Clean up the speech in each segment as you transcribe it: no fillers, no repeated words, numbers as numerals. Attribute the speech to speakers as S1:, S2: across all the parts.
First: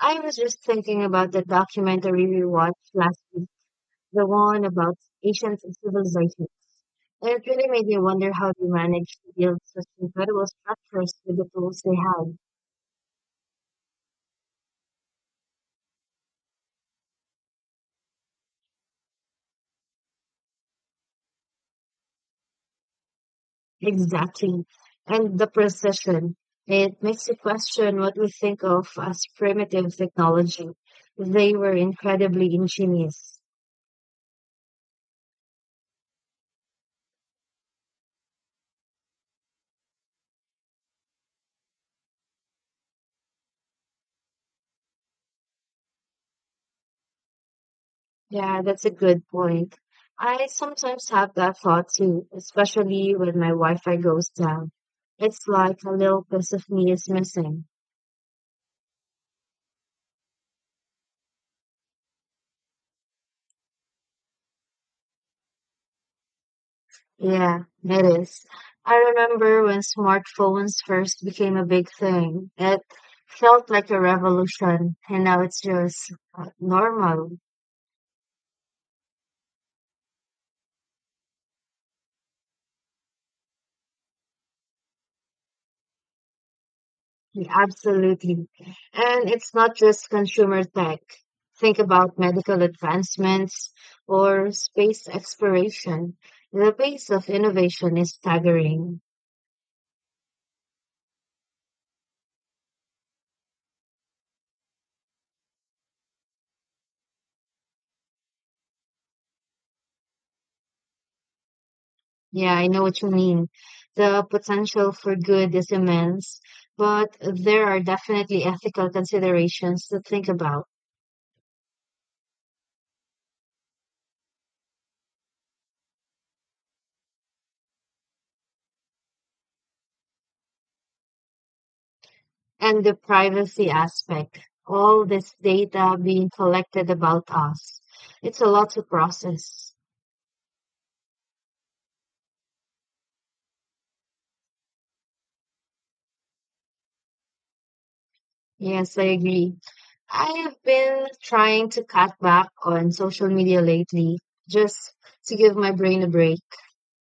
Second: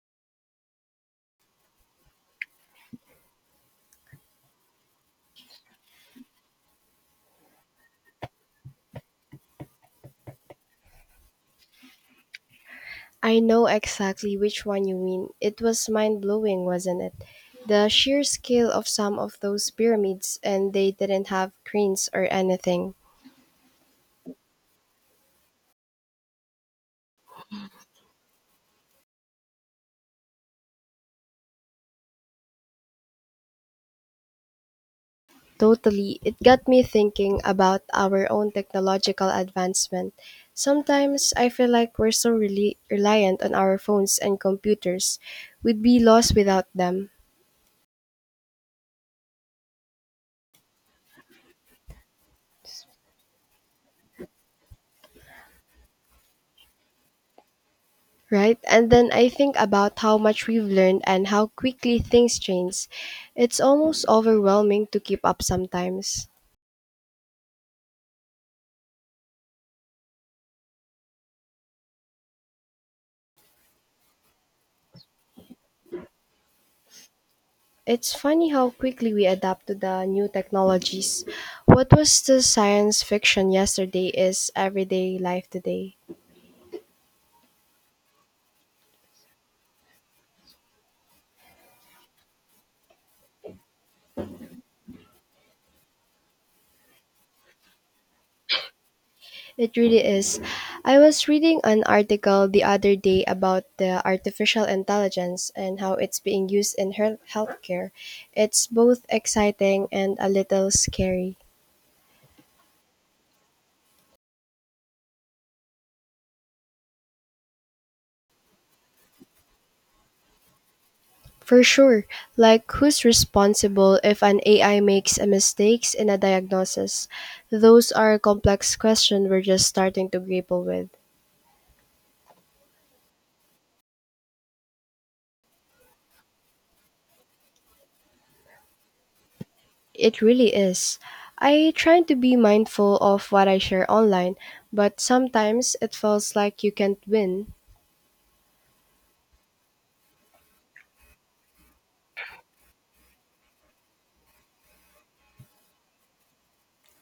S1: I was just thinking about the documentary we watched last week, the one about ancient civilizations. And it really made me wonder how they managed to build such incredible structures with the tools they had.
S2: I know exactly which one you mean. It was mind blowing, wasn't it? The sheer scale of some of those pyramids, and they didn't have cranes or anything.
S1: Exactly. And the precision. It makes you question what we think of as primitive technology. They were incredibly ingenious.
S2: Totally, it got me thinking about our own technological advancement. Sometimes I feel like we're so reliant on our phones and computers. We'd be lost without them,
S1: Yeah, that's a good point. I sometimes have that thought too, especially when my Wi-Fi goes down. It's like a little piece of me is missing.
S2: right? And then I think about how much we've learned and how quickly things change. It's almost overwhelming to keep up sometimes.
S1: Yeah, it is. I remember when smartphones first became a big thing. It felt like a revolution, and now it's just normal.
S2: It's funny how quickly we adapt to the new technologies. What was the science fiction yesterday is everyday life today.
S1: Yeah, absolutely. And it's not just consumer tech. Think about medical advancements or space exploration. The pace of innovation is staggering.
S2: It really is. I was reading an article the other day about the artificial intelligence and how it's being used in healthcare. It's both exciting and a little scary.
S1: Yeah, I know what you mean. The potential for good is immense, but there are definitely ethical considerations to think about.
S2: For sure. Like, who's responsible if an AI makes a mistakes in a diagnosis? Those are complex questions we're just starting to grapple with.
S1: And the privacy aspect, all this data being collected about us. It's a lot to process.
S2: It really is. I try to be mindful of what I share online, but sometimes it feels like you can't win.
S1: Yes, I agree. I have been trying to cut back on social media lately just to give my brain a break.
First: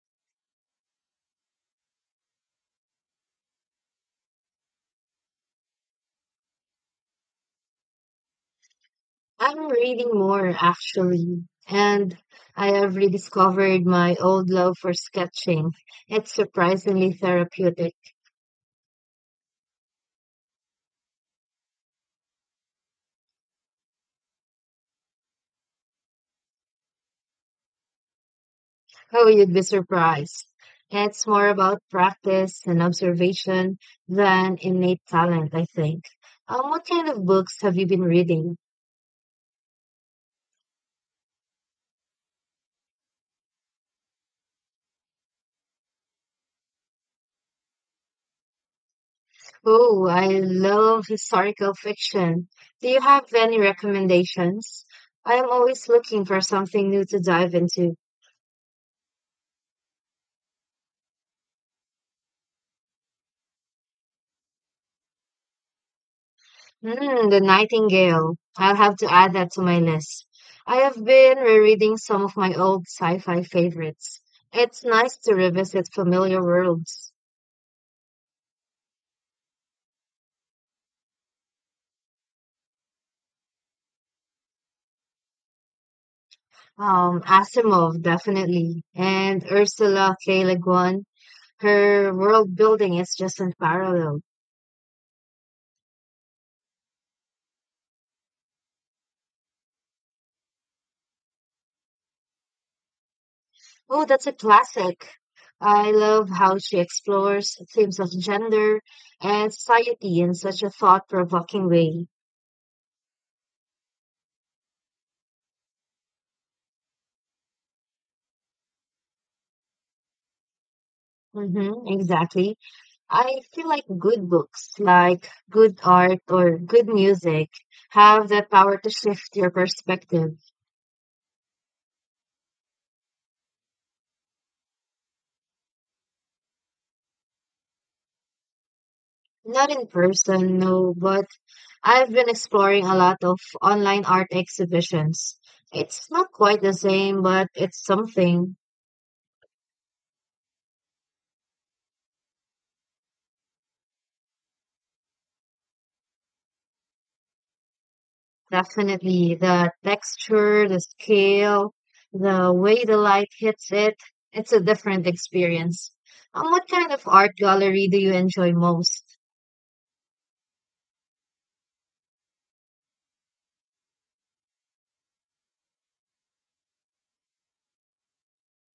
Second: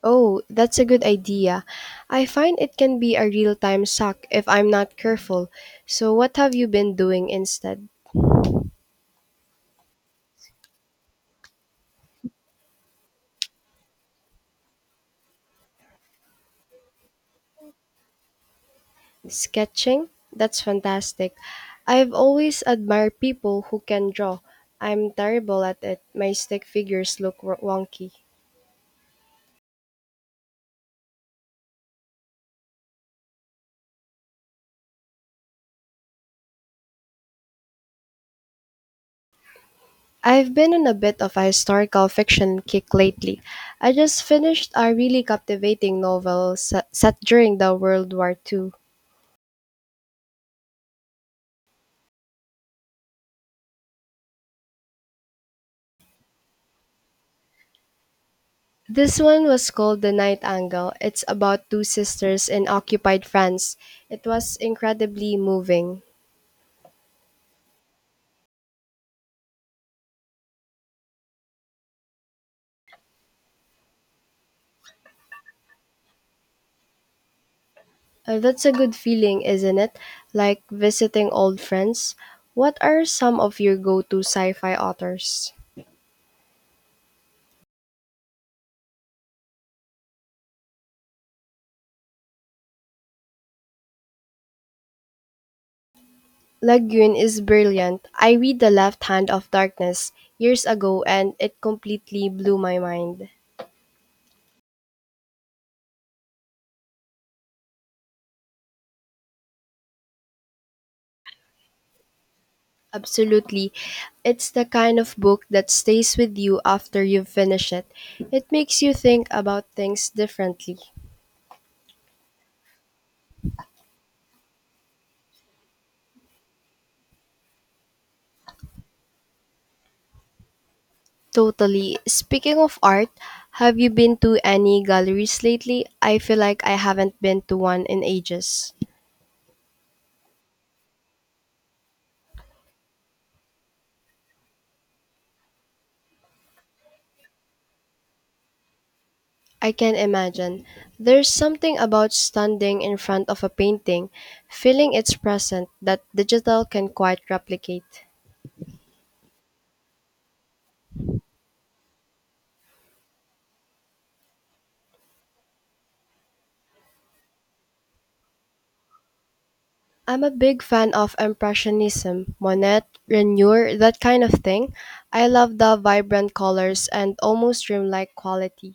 S2: Oh, that's a good idea. I find it can be a real time suck if I'm not careful. So, what have you been doing instead?
S1: I'm reading more actually, and I have rediscovered my old love for sketching. It's surprisingly therapeutic.
S2: Sketching? That's fantastic. I've always admired people who can draw. I'm terrible at it. My stick figures look wonky.
S1: Oh, you'd be surprised. It's more about practice and observation than innate talent, I think. What kind of books have you been reading?
S2: I've been on a bit of a historical fiction kick lately. I just finished a really captivating novel set during the World War Two.
S1: Oh, I love historical fiction. Do you have any recommendations? I am always looking for something new to dive into.
S2: This one was called The Night Angle. It's about two sisters in occupied France. It was incredibly moving.
S1: Hmm, The Nightingale. I'll have to add that to my list. I have been rereading some of my old sci-fi favorites. It's nice to revisit familiar worlds.
S2: That's a good feeling, isn't it? Like visiting old friends. What are some of your go to sci fi authors?
S1: Asimov, definitely. And Ursula K. Le Guin. Her world building is just unparalleled.
S2: Lagoon is brilliant. I read The Left Hand of Darkness years ago and it completely blew my mind.
S1: Oh, that's a classic. I love how she explores themes of gender and society in such a thought-provoking way.
S2: Absolutely. It's the kind of book that stays with you after you finish it. It makes you think about things differently.
S1: Mm-hmm, exactly. I feel like good books, like good art or good music, have the power to shift your perspective.
S2: Totally. Speaking of art, have you been to any galleries lately? I feel like I haven't been to one in ages.
S1: Not in person, no, but I've been exploring a lot of online art exhibitions. It's not quite the same, but it's something.
S2: I can imagine. There's something about standing in front of a painting, feeling its presence that digital can quite replicate.
S1: Definitely the texture, the scale, the way the light hits it, it's a different experience. What kind of art gallery do you enjoy most?
S2: I'm a big fan of Impressionism, Monet, Renoir, that kind of thing. I love the vibrant colors and almost dreamlike quality.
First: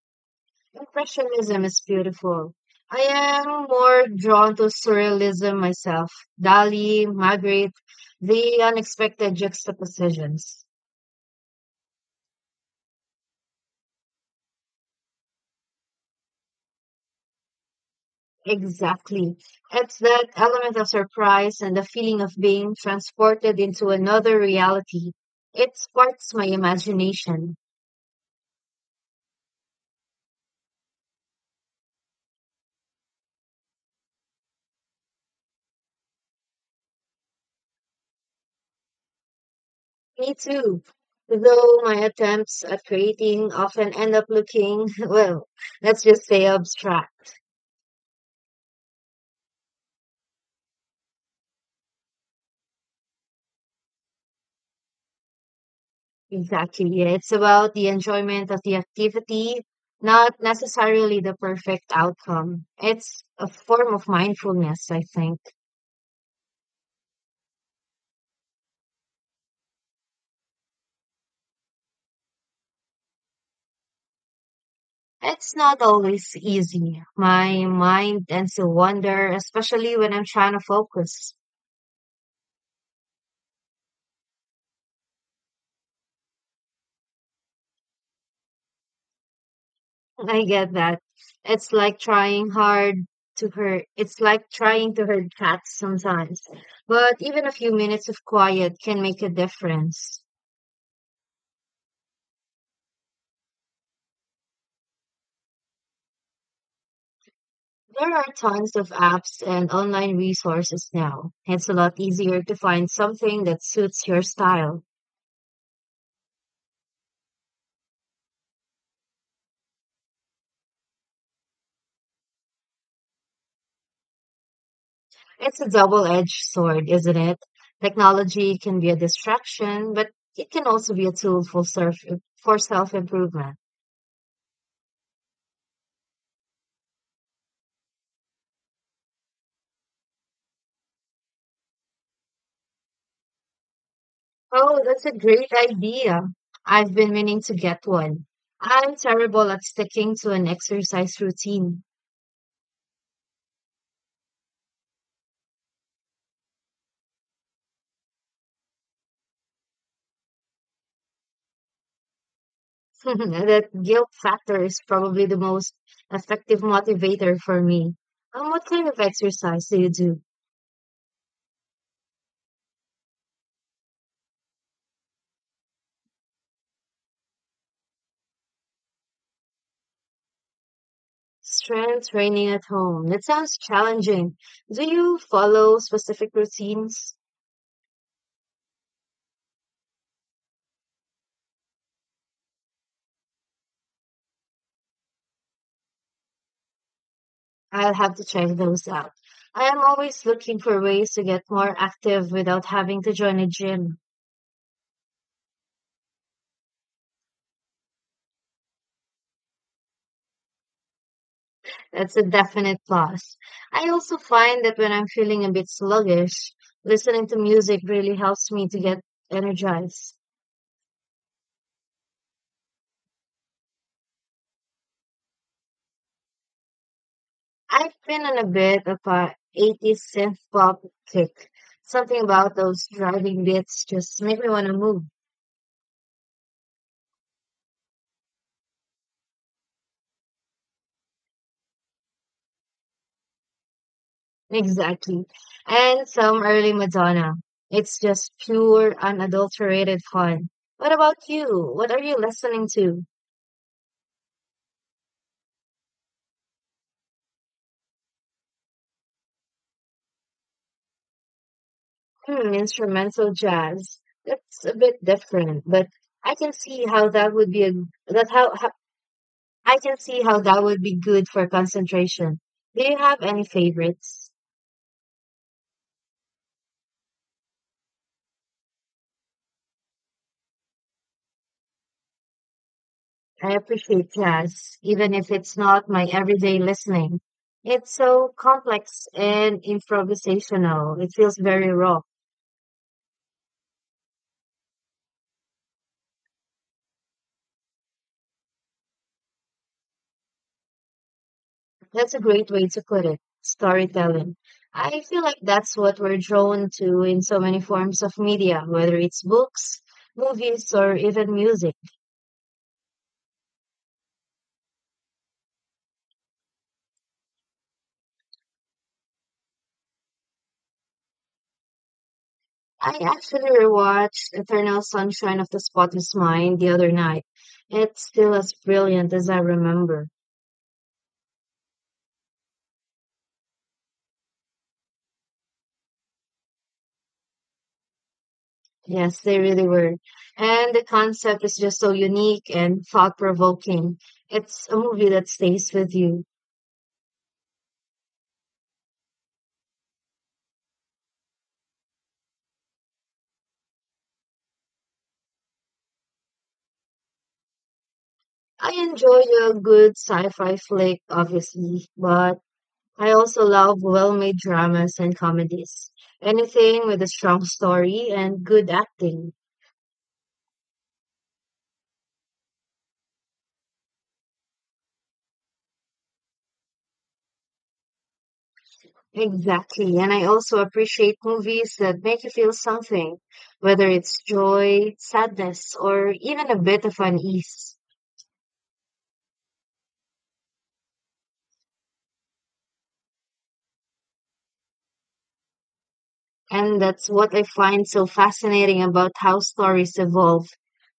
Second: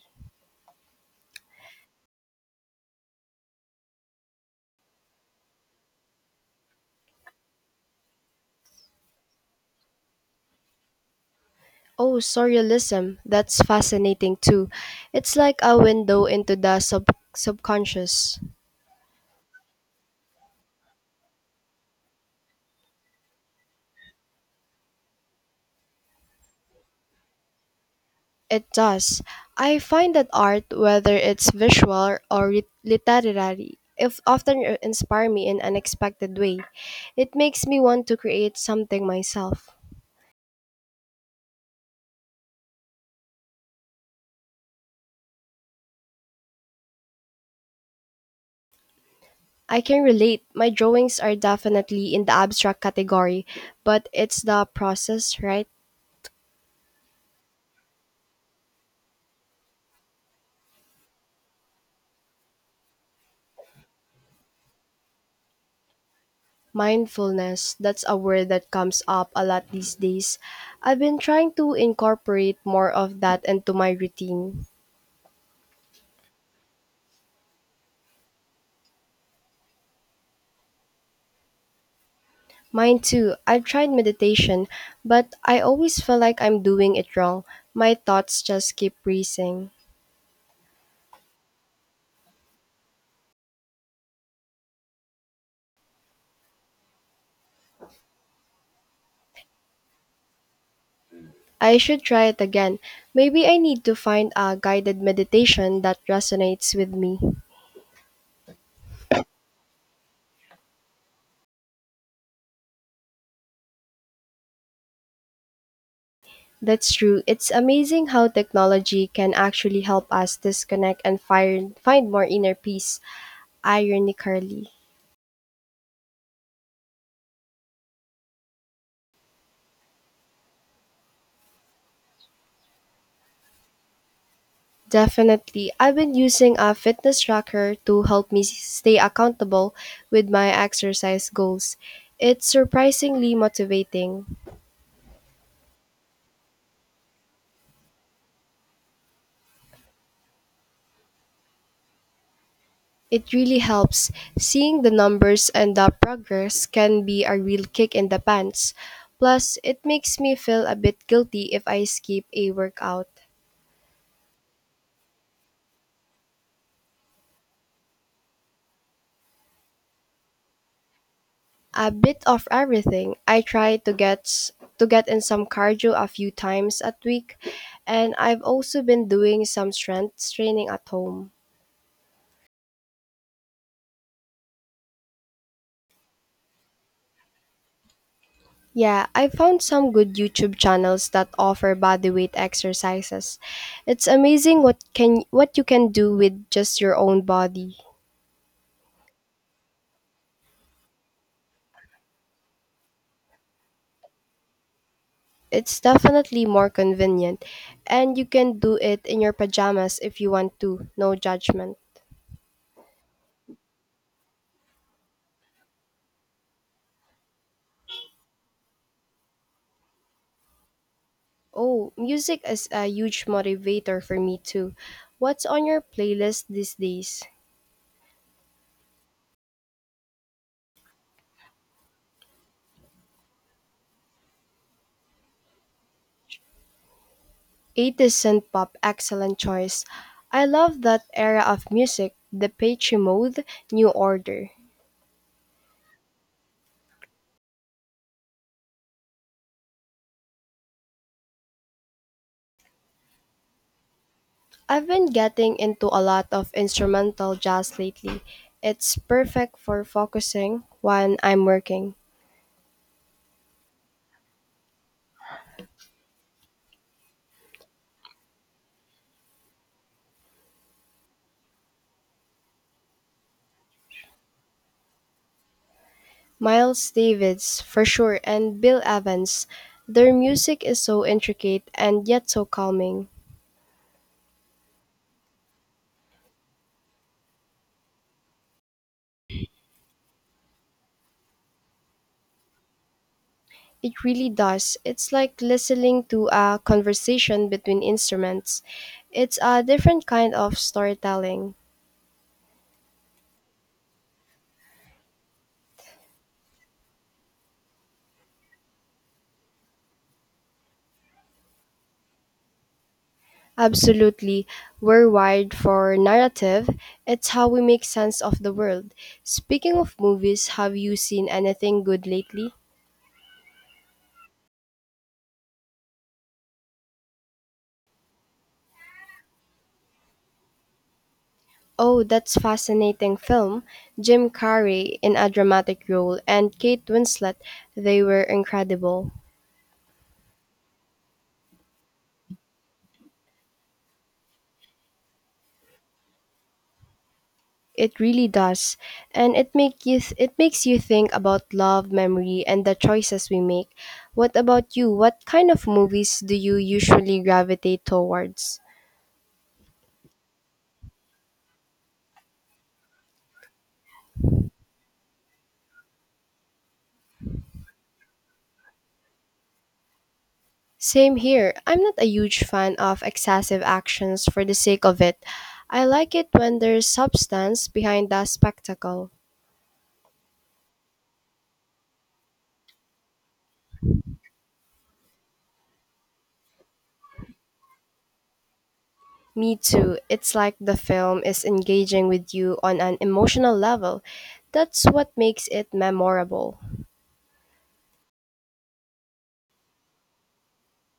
S1: Impressionism is beautiful. I am more drawn to surrealism myself. Dali, Magritte, the unexpected juxtapositions.
S2: Oh, surrealism, that's fascinating too. It's like a window into the subconscious.
S1: Exactly. It's that element of surprise and the feeling of being transported into another reality. It sparks my imagination.
S2: It does. I find that art, whether it's visual or literary, if often inspire me in unexpected way. It makes me want to create something myself.
S1: Me too. Though my attempts at creating often end up looking, well, let's just say abstract.
S2: I can relate. My drawings are definitely in the abstract category, but it's the process, right?
S1: Exactly. Yeah, it's about the enjoyment of the activity, not necessarily the perfect outcome. It's a form of mindfulness, I think.
S2: Mindfulness, that's a word that comes up a lot these days. I've been trying to incorporate more of that into my routine.
S1: It's not always easy. My mind tends to wander, especially when I'm trying to focus.
S2: Mine too. I've tried meditation, but I always feel like I'm doing it wrong. My thoughts just keep racing.
S1: I get that. It's like trying hard to hurt. It's like trying to herd cats sometimes. But even a few minutes of quiet can make a difference.
S2: I should try it again. Maybe I need to find a guided meditation that resonates with me.
S1: There are tons of apps and online resources now. It's a lot easier to find something that suits your style.
S2: That's true. It's amazing how technology can actually help us disconnect and find more inner peace, ironically.
S1: It's a double-edged sword, isn't it? Technology can be a distraction, but it can also be a tool for self-improvement.
S2: Definitely. I've been using a fitness tracker to help me stay accountable with my exercise goals. It's surprisingly motivating.
S1: Oh, that's a great idea. I've been meaning to get one. I'm terrible at sticking to an exercise routine.
S2: It really helps. Seeing the numbers and the progress can be a real kick in the pants. Plus, it makes me feel a bit guilty if I skip a workout.
S1: That guilt factor is probably the most effective motivator for me. What kind of exercise do you do?
S2: A bit of everything. I try to get in some cardio a few times a week, and I've also been doing some strength training at home.
S1: Strength training at home. That sounds challenging. Do you follow specific routines?
S2: Yeah, I found some good YouTube channels that offer bodyweight exercises. It's amazing what you can do with just your own body.
S1: I'll have to check those out. I am always looking for ways to get more active without having to join a gym.
S2: It's definitely more convenient and you can do it in your pajamas if you want to, no judgment.
S1: That's a definite plus. I also find that when I'm feeling a bit sluggish, listening to music really helps me to get energized.
S2: Oh, music is a huge motivator for me too. What's on your playlist these days?
S1: I've been on a bit of a 80s synth pop kick. Something about those driving beats just make me want to move.
S2: 80s synth pop, excellent choice. I love that era of music, the Patchy Mode, New Order.
S1: Exactly. And some early Madonna. It's just pure, unadulterated fun. What about you? What are you listening to?
S2: I've been getting into a lot of instrumental jazz lately. It's perfect for focusing when I'm working.
S1: Hmm, instrumental jazz. That's a bit different, but I can see how that would be a that how I can see how that would be good for concentration. Do you have any favorites?
S2: Miles Davis, for sure, and Bill Evans. Their music is so intricate and yet so calming.
S1: I appreciate jazz, even if it's not my everyday listening. It's so complex and improvisational. It feels very raw.
S2: It really does. It's like listening to a conversation between instruments. It's a different kind of storytelling.
S1: That's a great way to put it. Storytelling. I feel like that's what we're drawn to in so many forms of media, whether it's books, movies, or even music.
S2: Absolutely. We're wired for narrative. It's how we make sense of the world. Speaking of movies, have you seen anything good lately?
S1: I actually rewatched Eternal Sunshine of the Spotless Mind the other night. It's still as brilliant as I remember.
S2: Oh, that's fascinating film. Jim Carrey in a dramatic role and Kate Winslet, they were incredible.
S1: Yes, they really were. And the concept is just so unique and thought provoking. It's a movie that stays with you.
S2: It really does. And it makes you think about love, memory and the choices we make. What about you? What kind of movies do you usually gravitate towards?
S1: I enjoy a good sci fi flick, obviously, but I also love well-made dramas and comedies. Anything with a strong story and good acting.
S2: Same here. I'm not a huge fan of excessive actions for the sake of it. I like it when there's substance behind the spectacle.
S1: Exactly. And I also appreciate movies that make you feel something, whether it's joy, sadness, or even a bit of unease.
S2: Me too. It's like the film is engaging with you on an emotional level. That's what makes it memorable.
S1: And that's what I find so fascinating about how stories evolve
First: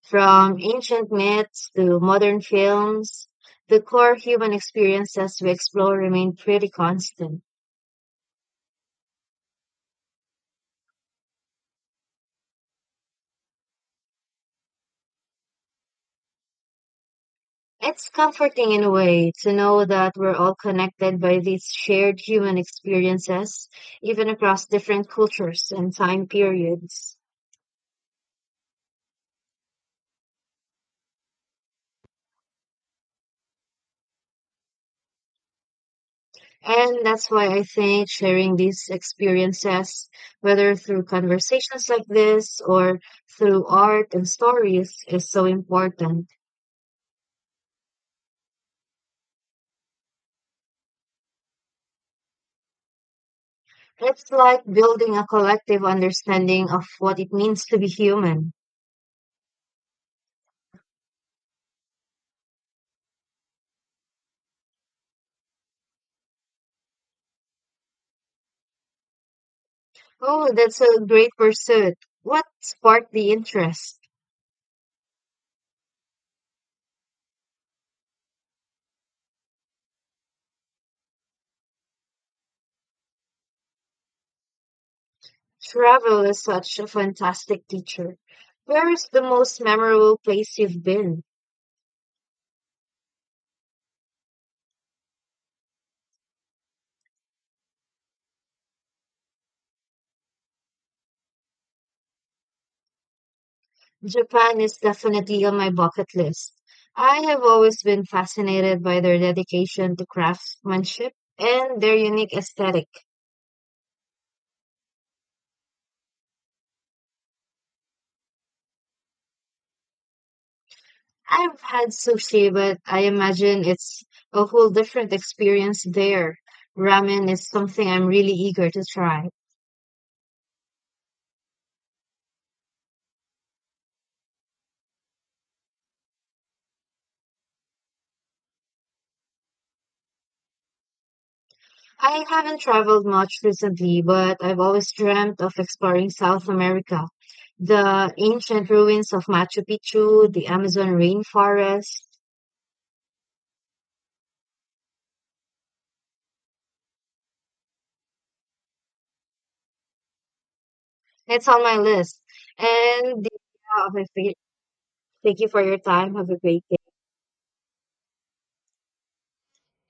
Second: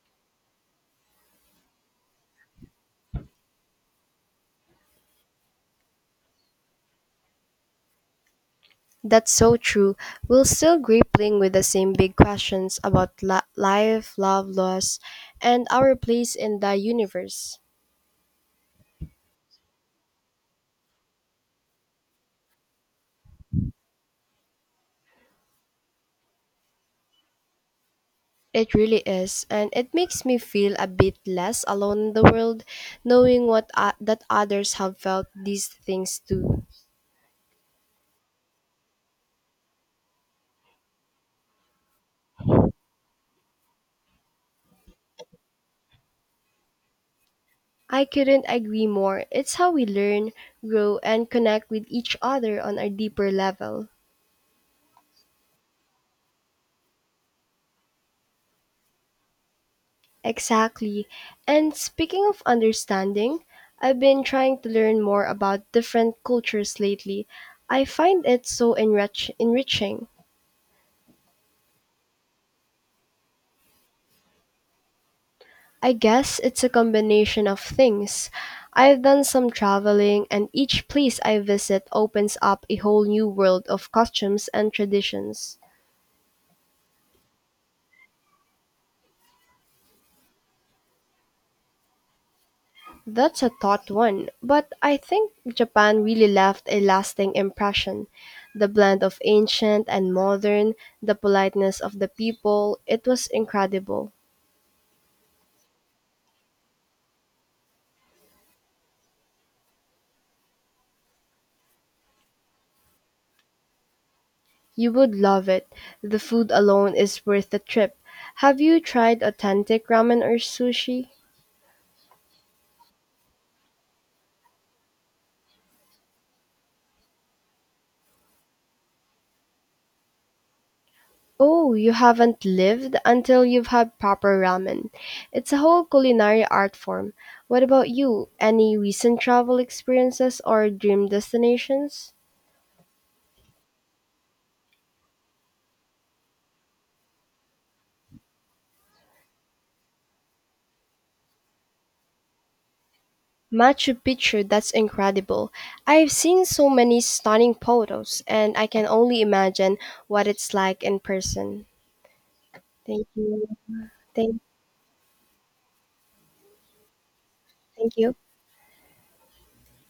S1: from ancient myths to modern films. The core human experiences we explore remain pretty constant.
S2: That's so true. We're still grappling with the same big questions about life, love, loss, and our place in the universe.
S1: It's comforting in a way to know that we're all connected by these shared human experiences, even across different cultures and time periods.
S2: It really is, and it makes me feel a bit less alone in the world, knowing what that others have felt these things too.
S1: And that's why I think sharing these experiences, whether through conversations like this or through art and stories, is so important.
S2: I couldn't agree more. It's how we learn, grow, and connect with each other on a deeper level.
S1: It's like building a collective understanding of what it means to be human.
S2: Exactly. And speaking of understanding, I've been trying to learn more about different cultures lately. I find it so enriching.
S1: Oh, that's a great pursuit. What sparked the interest?
S2: I guess it's a combination of things. I've done some traveling, and each place I visit opens up a whole new world of costumes and traditions.
S1: Travel is such a fantastic teacher. Where is the most memorable place you've been?
S2: That's a thought one, but I think Japan really left a lasting impression. The blend of ancient and modern, the politeness of the people, it was incredible.
S1: Japan is definitely on my bucket list. I have always been fascinated by their dedication to craftsmanship and their unique aesthetic.
S2: You would love it. The food alone is worth the trip. Have you tried authentic ramen or sushi?
S1: I've had sushi, but I imagine it's a whole different experience there. Ramen is something I'm really eager to try.
S2: Oh, you haven't lived until you've had proper ramen. It's a whole culinary art form. What about you? Any recent travel experiences or dream destinations?
S1: I haven't traveled much recently, but I've always dreamt of exploring South America. The ancient ruins of Machu Picchu, the Amazon rainforest.
S2: Machu Picchu, that's incredible. I've seen so many stunning photos, and I can only imagine what it's like in
S1: It's on
S2: person.
S1: my list.
S2: Thank
S1: And the,
S2: you.
S1: uh, okay,
S2: Thank,
S1: thank you for your time. Have a great
S2: thank you.